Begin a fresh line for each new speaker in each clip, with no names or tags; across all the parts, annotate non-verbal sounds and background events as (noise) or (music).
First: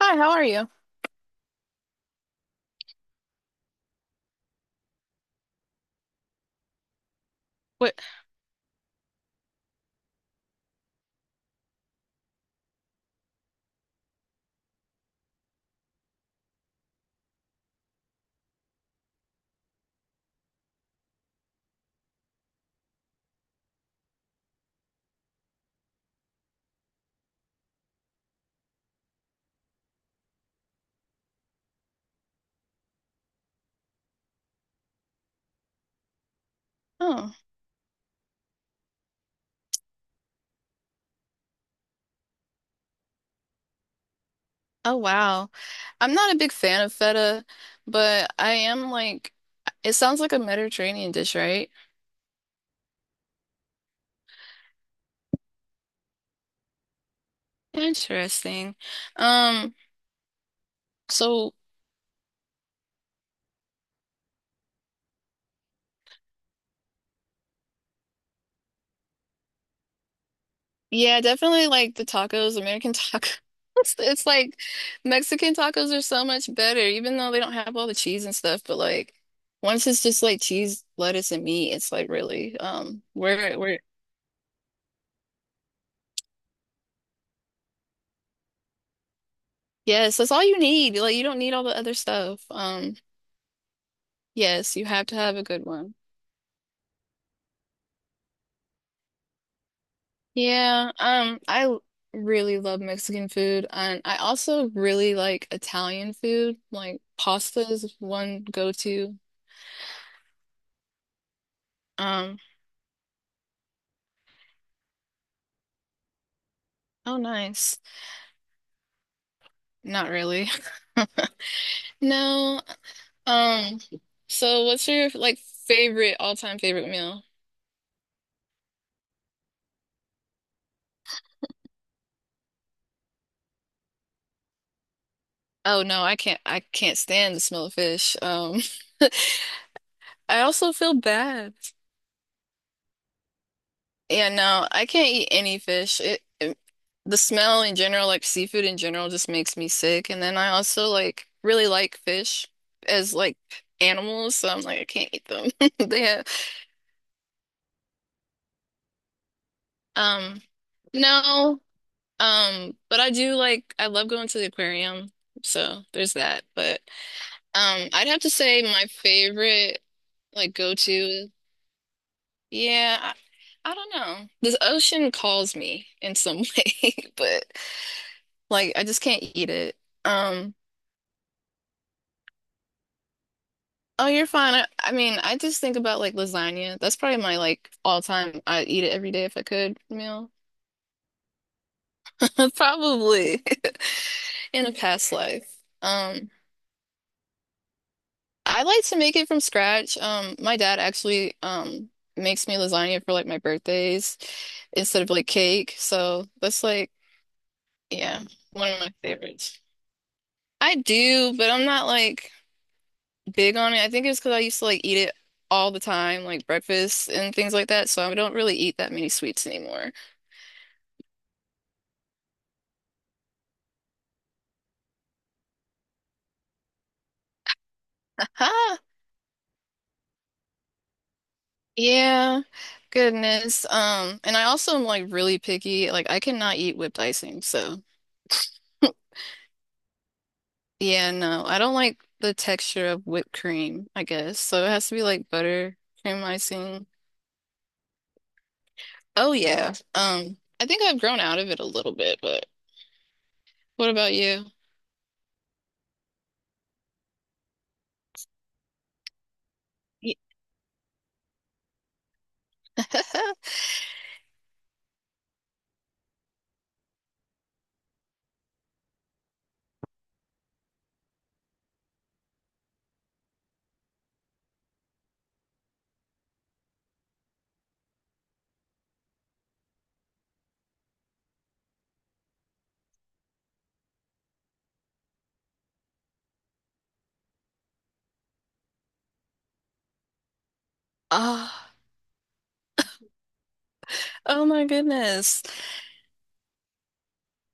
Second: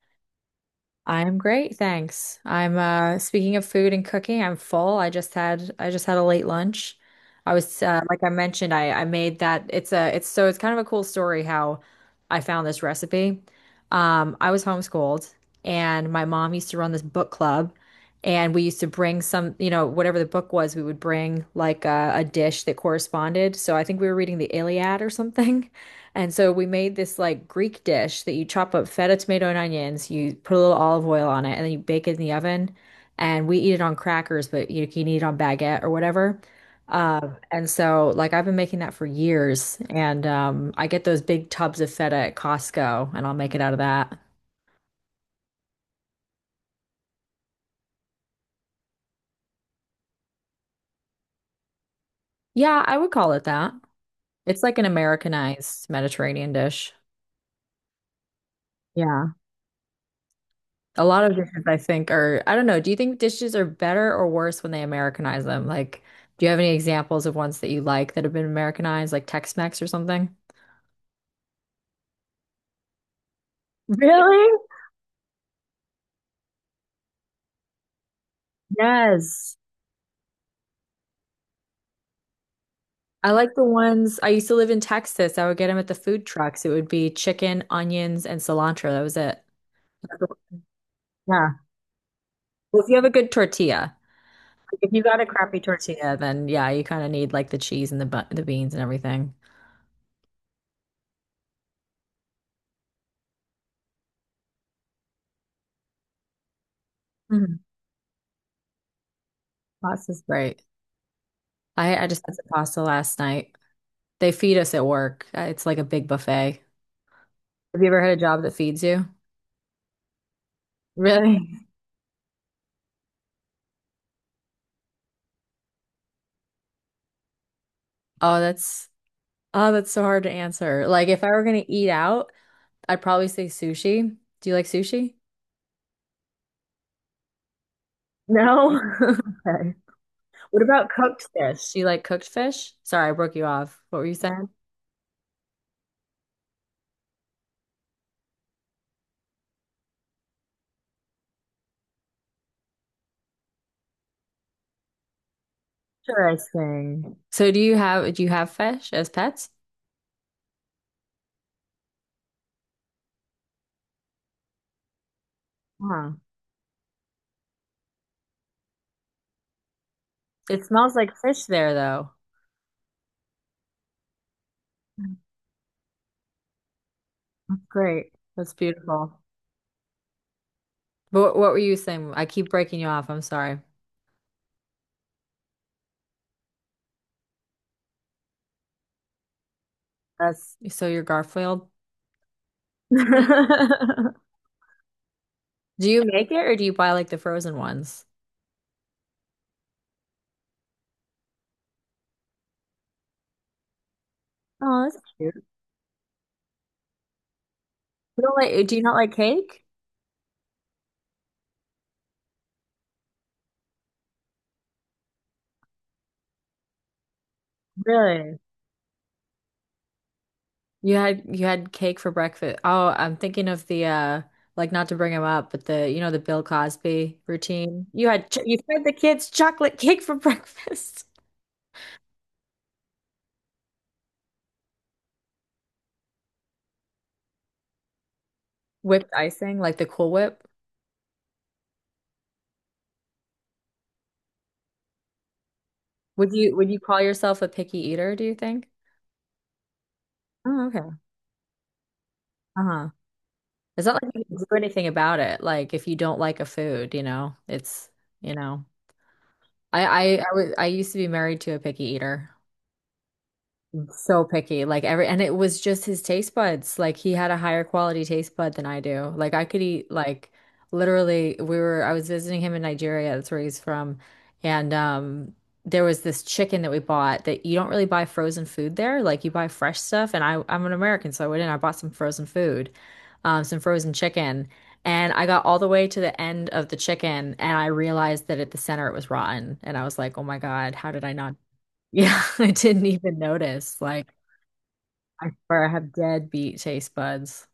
Hi, how are you?
I'm great, thanks. I'm Speaking of food and cooking, I'm full. I just had a late lunch. I was
What?
like I mentioned, I made that it's kind of a cool story how I found this recipe. I was homeschooled and my mom used to run this book club, and we used to bring some, you know, whatever the book was, we would bring like a dish that corresponded. So I think we were reading the Iliad or something. And so we made this like Greek dish that you chop up feta, tomato, and onions. You put a little olive oil on it, and then you bake it in the oven. And we eat it on crackers, but you can eat it on baguette or whatever.
Oh,
I've been making that for years. And I get those big tubs of feta at Costco, and I'll make it out of that.
oh wow. I'm not a big fan of feta, but I am like, it sounds like a Mediterranean dish, right?
Yeah, I would call it that. It's like an Americanized Mediterranean dish.
Interesting.
Yeah.
Um,
A lot of
so
dishes, I think, are, I don't know. Do you think dishes are better or worse when they Americanize them? Like, do you have any examples of ones that you like that have been Americanized, like Tex-Mex or something?
yeah, definitely like the tacos, American tacos. (laughs) It's
Really?
like Mexican tacos are so much better, even though they don't have all the cheese and stuff, but like
Yes.
once it's just like cheese, lettuce, and meat, it's like really,
I like
where,
the ones— I used to live in Texas. I would get them at the food trucks. It would be chicken, onions, and cilantro. That was it.
yes, that's all you need. Like you don't need
Yeah.
all the other stuff.
Well, if you have a good tortilla,
Yes,
like,
you
if you
have to
got a
have a
crappy
good one.
tortilla, then yeah, you kind of need like the cheese and the beans and everything.
Yeah, really love Mexican food, and I also really like Italian food. Like
Mhm.
pasta is one go-to.
Pasta's great. I just had
Um,
some pasta last night. They feed us at work. It's like a big buffet.
oh, nice.
Have you ever had a job that feeds you?
Not really. (laughs)
Really?
No. Um, so what's your like favorite all-time favorite meal?
Oh, that's— oh, that's so hard to answer. Like if I were gonna eat out, I'd probably say sushi. Do you like sushi?
Oh no, I can't. I can't stand the smell of fish.
No. (laughs) Okay.
(laughs) I
What
also
about
feel
cooked
bad.
fish? Do you like cooked fish? Sorry, I broke you off. What were you
Yeah,
saying?
no, I can't eat any fish. It the smell in general, like seafood in general, just makes me sick. And then I also like really like fish as like animals, so I'm like I can't eat them. (laughs) They have,
Interesting. So do you have— do you have fish as pets?
um, no, but I do like I love going to the aquarium, so there's
Huh.
that. But I'd have to say my favorite like
It smells like
go-to,
fish there though.
yeah, I don't know. This ocean calls me in some (laughs) way, but.
Great. That's
Like I just
beautiful.
can't eat it. Um,
But what were you saying? I keep breaking you off. I'm sorry.
oh, you're fine. I mean, I just think about like lasagna. That's probably my like all time I'd eat it every day if I could meal.
That's— so you're Garfield.
(laughs) Probably
(laughs)
(laughs) in a past life.
Do you
Um,
make it or do you buy like the frozen ones?
I like to make it from scratch. My dad actually makes me lasagna for like my birthdays
Oh, that's
instead of like
cute.
cake. So that's like, yeah,
You don't like—
one
do
of
you
my
not like
favorites.
cake?
I do, but I'm not like big on it. I think it's because I used to like eat it all the time, like breakfast and things like that. So I don't
Really?
really eat that many sweets anymore.
You had cake for breakfast. Oh, I'm thinking of the like, not to bring him up, but the, you know, the Bill Cosby routine. You had
(laughs)
ch you
Haha.
fed the kids chocolate cake for (laughs) breakfast.
Yeah. Goodness. And I also am like really picky. Like I cannot eat whipped icing. So
Whipped
(laughs)
icing, like the Cool Whip.
yeah, no. I don't like the texture of whipped cream, I guess. So it has to be like butter, cream
Would you
icing.
call yourself a picky eater, do you think?
Oh yeah.
Oh,
I
okay.
think I've grown out of it a little bit, but
Uh-huh. It's
what
not like
about
you can
you?
do anything about it. Like if you don't like a food, you know,
Yeah.
I used to be married to a picky eater.
(laughs)
So picky, and it was just his taste buds. Like he had a higher quality taste bud than I do. Like I could eat like— literally we were— I was visiting him in Nigeria, that's where he's from. And there was this chicken that we bought— that you don't really buy frozen food there. Like you buy fresh stuff, and I'm an American, so I went in, I bought some frozen food, some frozen chicken. And I got all the way to the end of the chicken and I realized that at the center it was rotten. And I was like, oh my God, how did I not? (laughs)
Oh,
Yeah, I didn't even notice. Like
oh my
I
goodness.
prefer— I have dead beat taste buds.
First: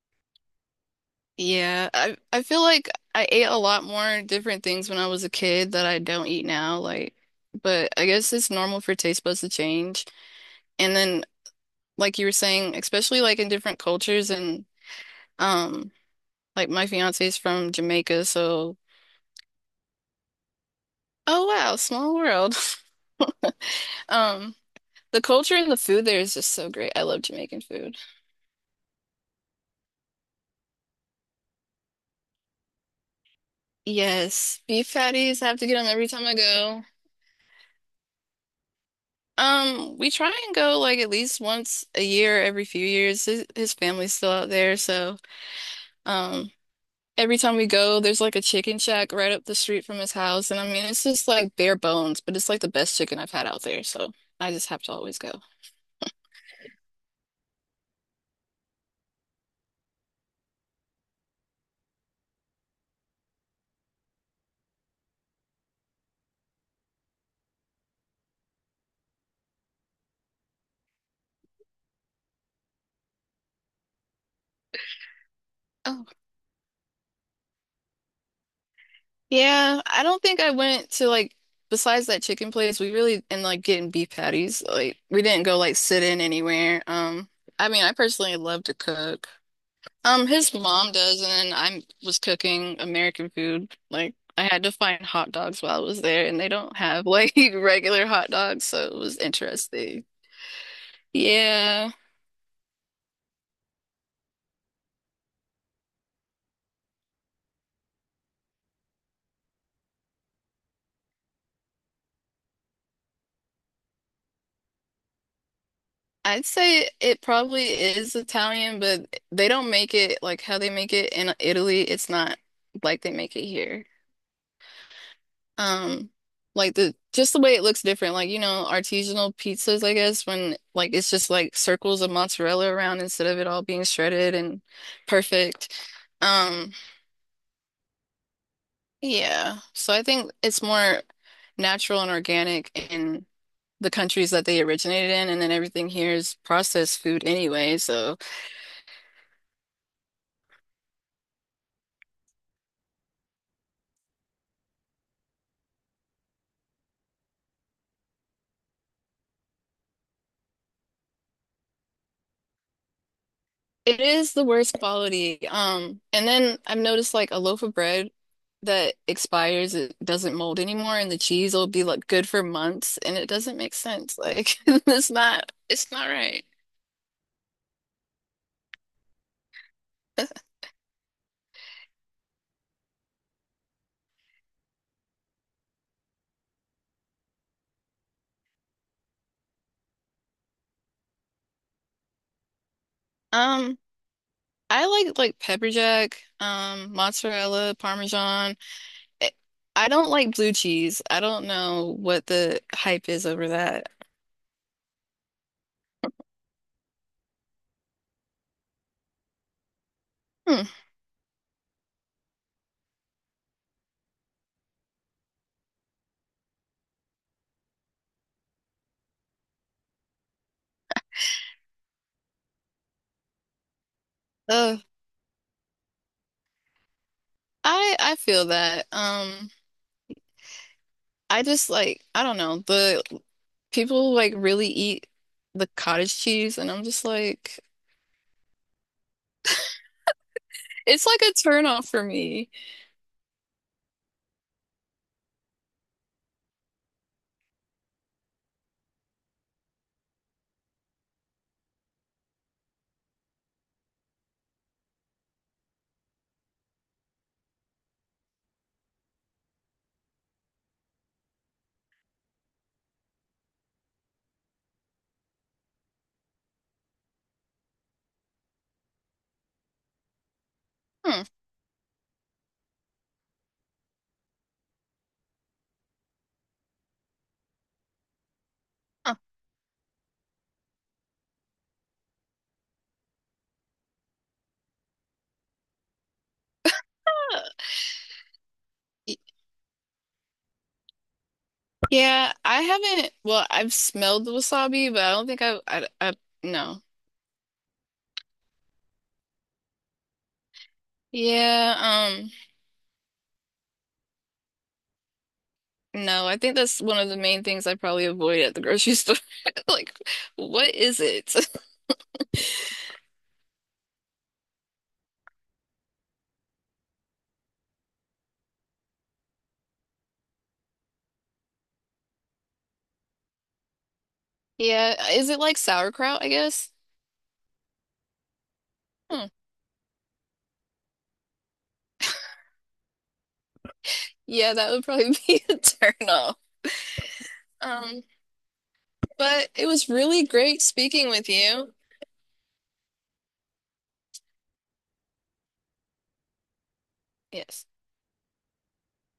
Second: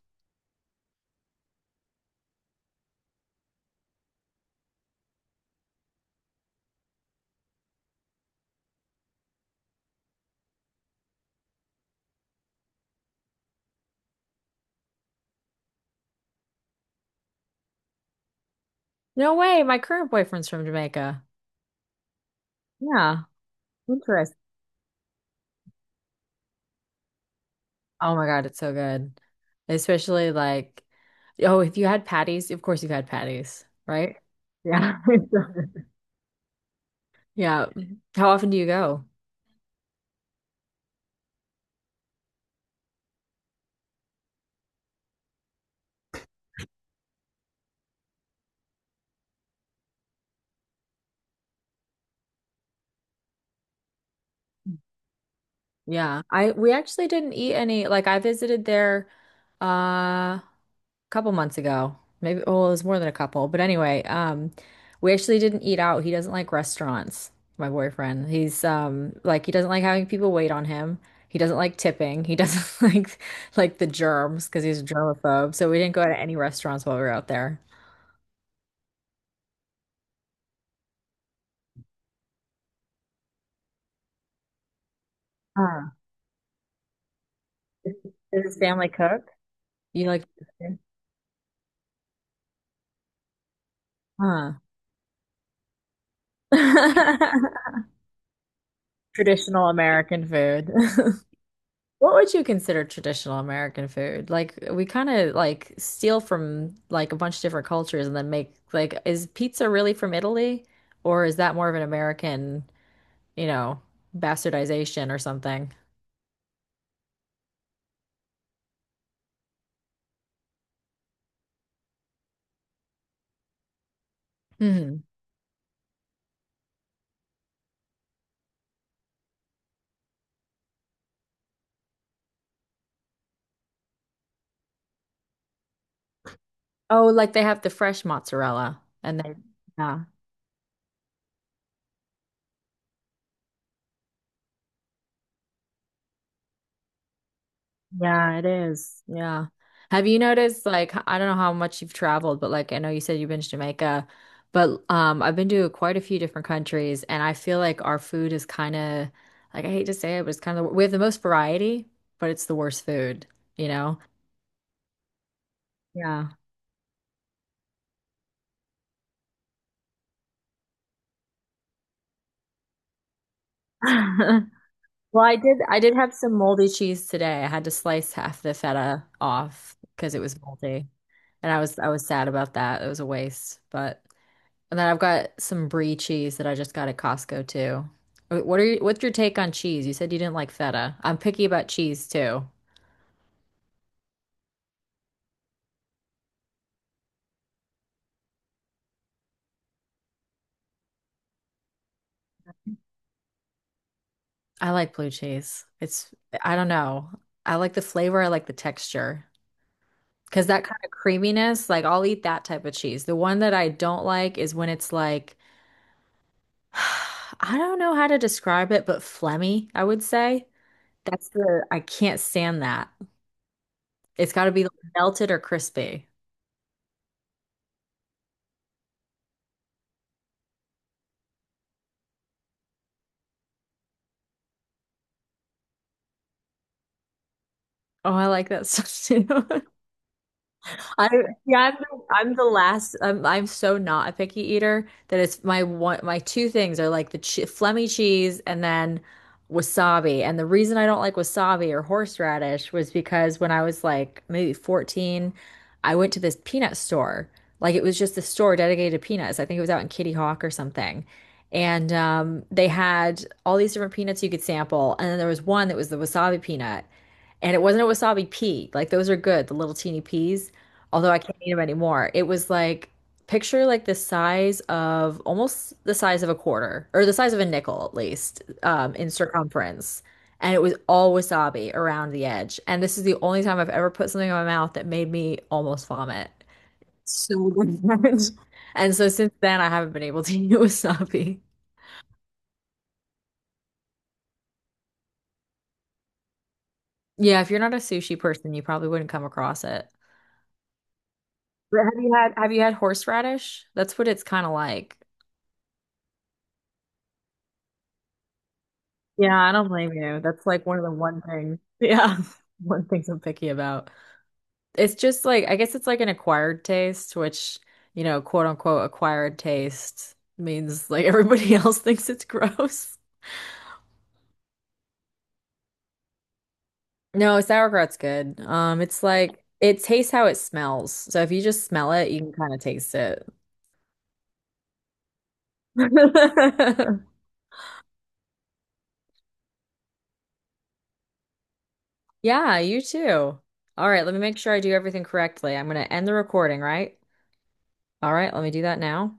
Yeah, I feel like I ate a lot more different things when I was a kid that I don't eat now, like but I guess it's normal for taste buds to change. And then like you were saying, especially like in different cultures and um like my fiance is from Jamaica, so
No way, my current boyfriend's from Jamaica.
oh wow, small world.
Yeah,
(laughs)
interesting.
Um the culture and the food there is just so great. I love Jamaican food.
Oh my God, it's so good. Especially like, oh, if you had patties— of course you had patties, right?
Yes, beef
Yeah. (laughs) It's so
patties, I have to get
good.
them every time I go.
Yeah. How often do you go?
We try and go like at least once a year, every few years. His family's still out there, so um, every time we go, there's like a chicken shack right up the street from his house, and I mean, it's just like bare bones, but it's like the best chicken I've had out there, so I just have to always go.
Yeah. I— we actually didn't eat any. Like I visited there uh couple months ago. Maybe, well, it was more than a couple. But anyway, we actually didn't eat out. He doesn't like restaurants, my boyfriend. He's like, he doesn't like having people wait on him. He doesn't like tipping. He doesn't (laughs) like the germs because he's a germaphobe. So we didn't go
Oh,
to any restaurants while we were out there.
yeah. I don't think I went to like besides that chicken place, we really and like getting beef patties. Like we didn't go like
Huh.
sit in anywhere. I mean, I personally
Does his
love to
family cook?
cook.
You like,
His mom does, and I was cooking American food. Like, I
huh?
had to find hot dogs while I was there, and they don't have like (laughs)
(laughs)
regular hot dogs, so it was
Traditional
interesting.
American food. (laughs)
Yeah,
What would you consider traditional American food? Like, we kind of like steal from like a bunch of different cultures and then make— like is pizza really from Italy or is that more of an American, you know, bastardization or something?
I'd say it probably is Italian, but they don't make it like how they make it in Italy. It's not like they make it here.
Hmm.
Um, like the just the way it looks different. Like, you know, artisanal pizzas, I guess, when like it's just like circles of mozzarella around instead of it all being shredded and perfect. Um,
Oh, like they have the fresh mozzarella and they—
yeah. So I
yeah.
think it's more natural and organic in the countries that they originated in, and then everything here is processed food anyway, so
Yeah, it is. Yeah. Have you noticed, like— I don't know how much you've traveled, but like, I know you said you've been to Jamaica, but I've been to quite a few different countries, and I feel like our food is kind of, like, I hate to say it, but it's kind of— we have the most variety, but it's the worst food, you know?
it is the worst quality. And
Yeah.
then I've noticed like a loaf of bread that expires, it doesn't mold anymore, and the cheese will be like good for months, and it doesn't make sense.
(laughs)
Like (laughs)
Well, I
it's
did
not
have some
right.
moldy cheese today. I had to slice half the feta off because it was
(laughs)
moldy, and I was sad about that. It was a waste, but. And then I've got some brie cheese that I just got at Costco too. What's your take on cheese? You said you didn't like feta. I'm picky about cheese too.
Um, I like pepper jack, mozzarella, parmesan. I I don't like blue cheese. I don't know what the hype is over that.
I like blue cheese. It's— I don't know. I like the flavor, I like the texture. Because that
Hmm.
kind of creaminess, like I'll eat that type of cheese. The one that I don't like is when it's like, (sighs) I don't know how to describe it, but phlegmy, I would say. That's the— I can't stand that. It's got to be
Uh,
melted or crispy.
I feel that. I just like, I don't know, the people like really eat the cottage cheese, and I'm just like,
Oh, I like that stuff too. (laughs)
it's
I—
like a
yeah,
turnoff for
I'm the
me.
last. I'm so not a picky eater that it's my two things are like the che Flemy cheese and then wasabi. And the reason I don't like wasabi or horseradish was because when I was like maybe 14, I went to this peanut store. Like it was just a store dedicated to peanuts. I think it was out in Kitty Hawk or something. And they had all these different peanuts you could sample, and then there was one that was the wasabi peanut. And it wasn't a wasabi pea. Like those are good, the little teeny peas, although I
Hmm.
can't eat them anymore. It was like, picture like the size of almost the size of a quarter, or the size of a nickel at least, in
Huh.
circumference, and it was all wasabi around the edge. And this is the only time I've ever put something in my mouth that made me almost vomit. So good. (laughs) And so
Y-
since then, I haven't been able to (laughs) eat wasabi.
Yeah, I haven't, well, I've smelled the wasabi, but I don't think I've, I, no.
Yeah, if you're not a sushi person, you probably wouldn't come across it.
Yeah,
But
um,
have you had horseradish? That's what it's kind of like.
no, I think that's one of the main things I probably avoid at the grocery store.
Yeah, I
(laughs)
don't blame
Like,
you. That's like
what
one of the
is
one
it? (laughs)
thing. Yeah, (laughs) one things I'm picky about. It's just like— I guess it's like an acquired taste, which, you know, quote unquote acquired taste means like everybody (laughs) else thinks it's gross.
Yeah, is it like sauerkraut, I guess?
No, sauerkraut's good. It's
Hmm.
like it tastes how it smells. So if you just smell it, you can kind of taste it.
Yeah, that would probably (laughs) be a turn off.
(laughs)
Um, But it was really great speaking with you.
Yeah, you too. All right, let me make sure I do everything correctly. I'm gonna end the recording, right?
Yes.
All right, let me do that now.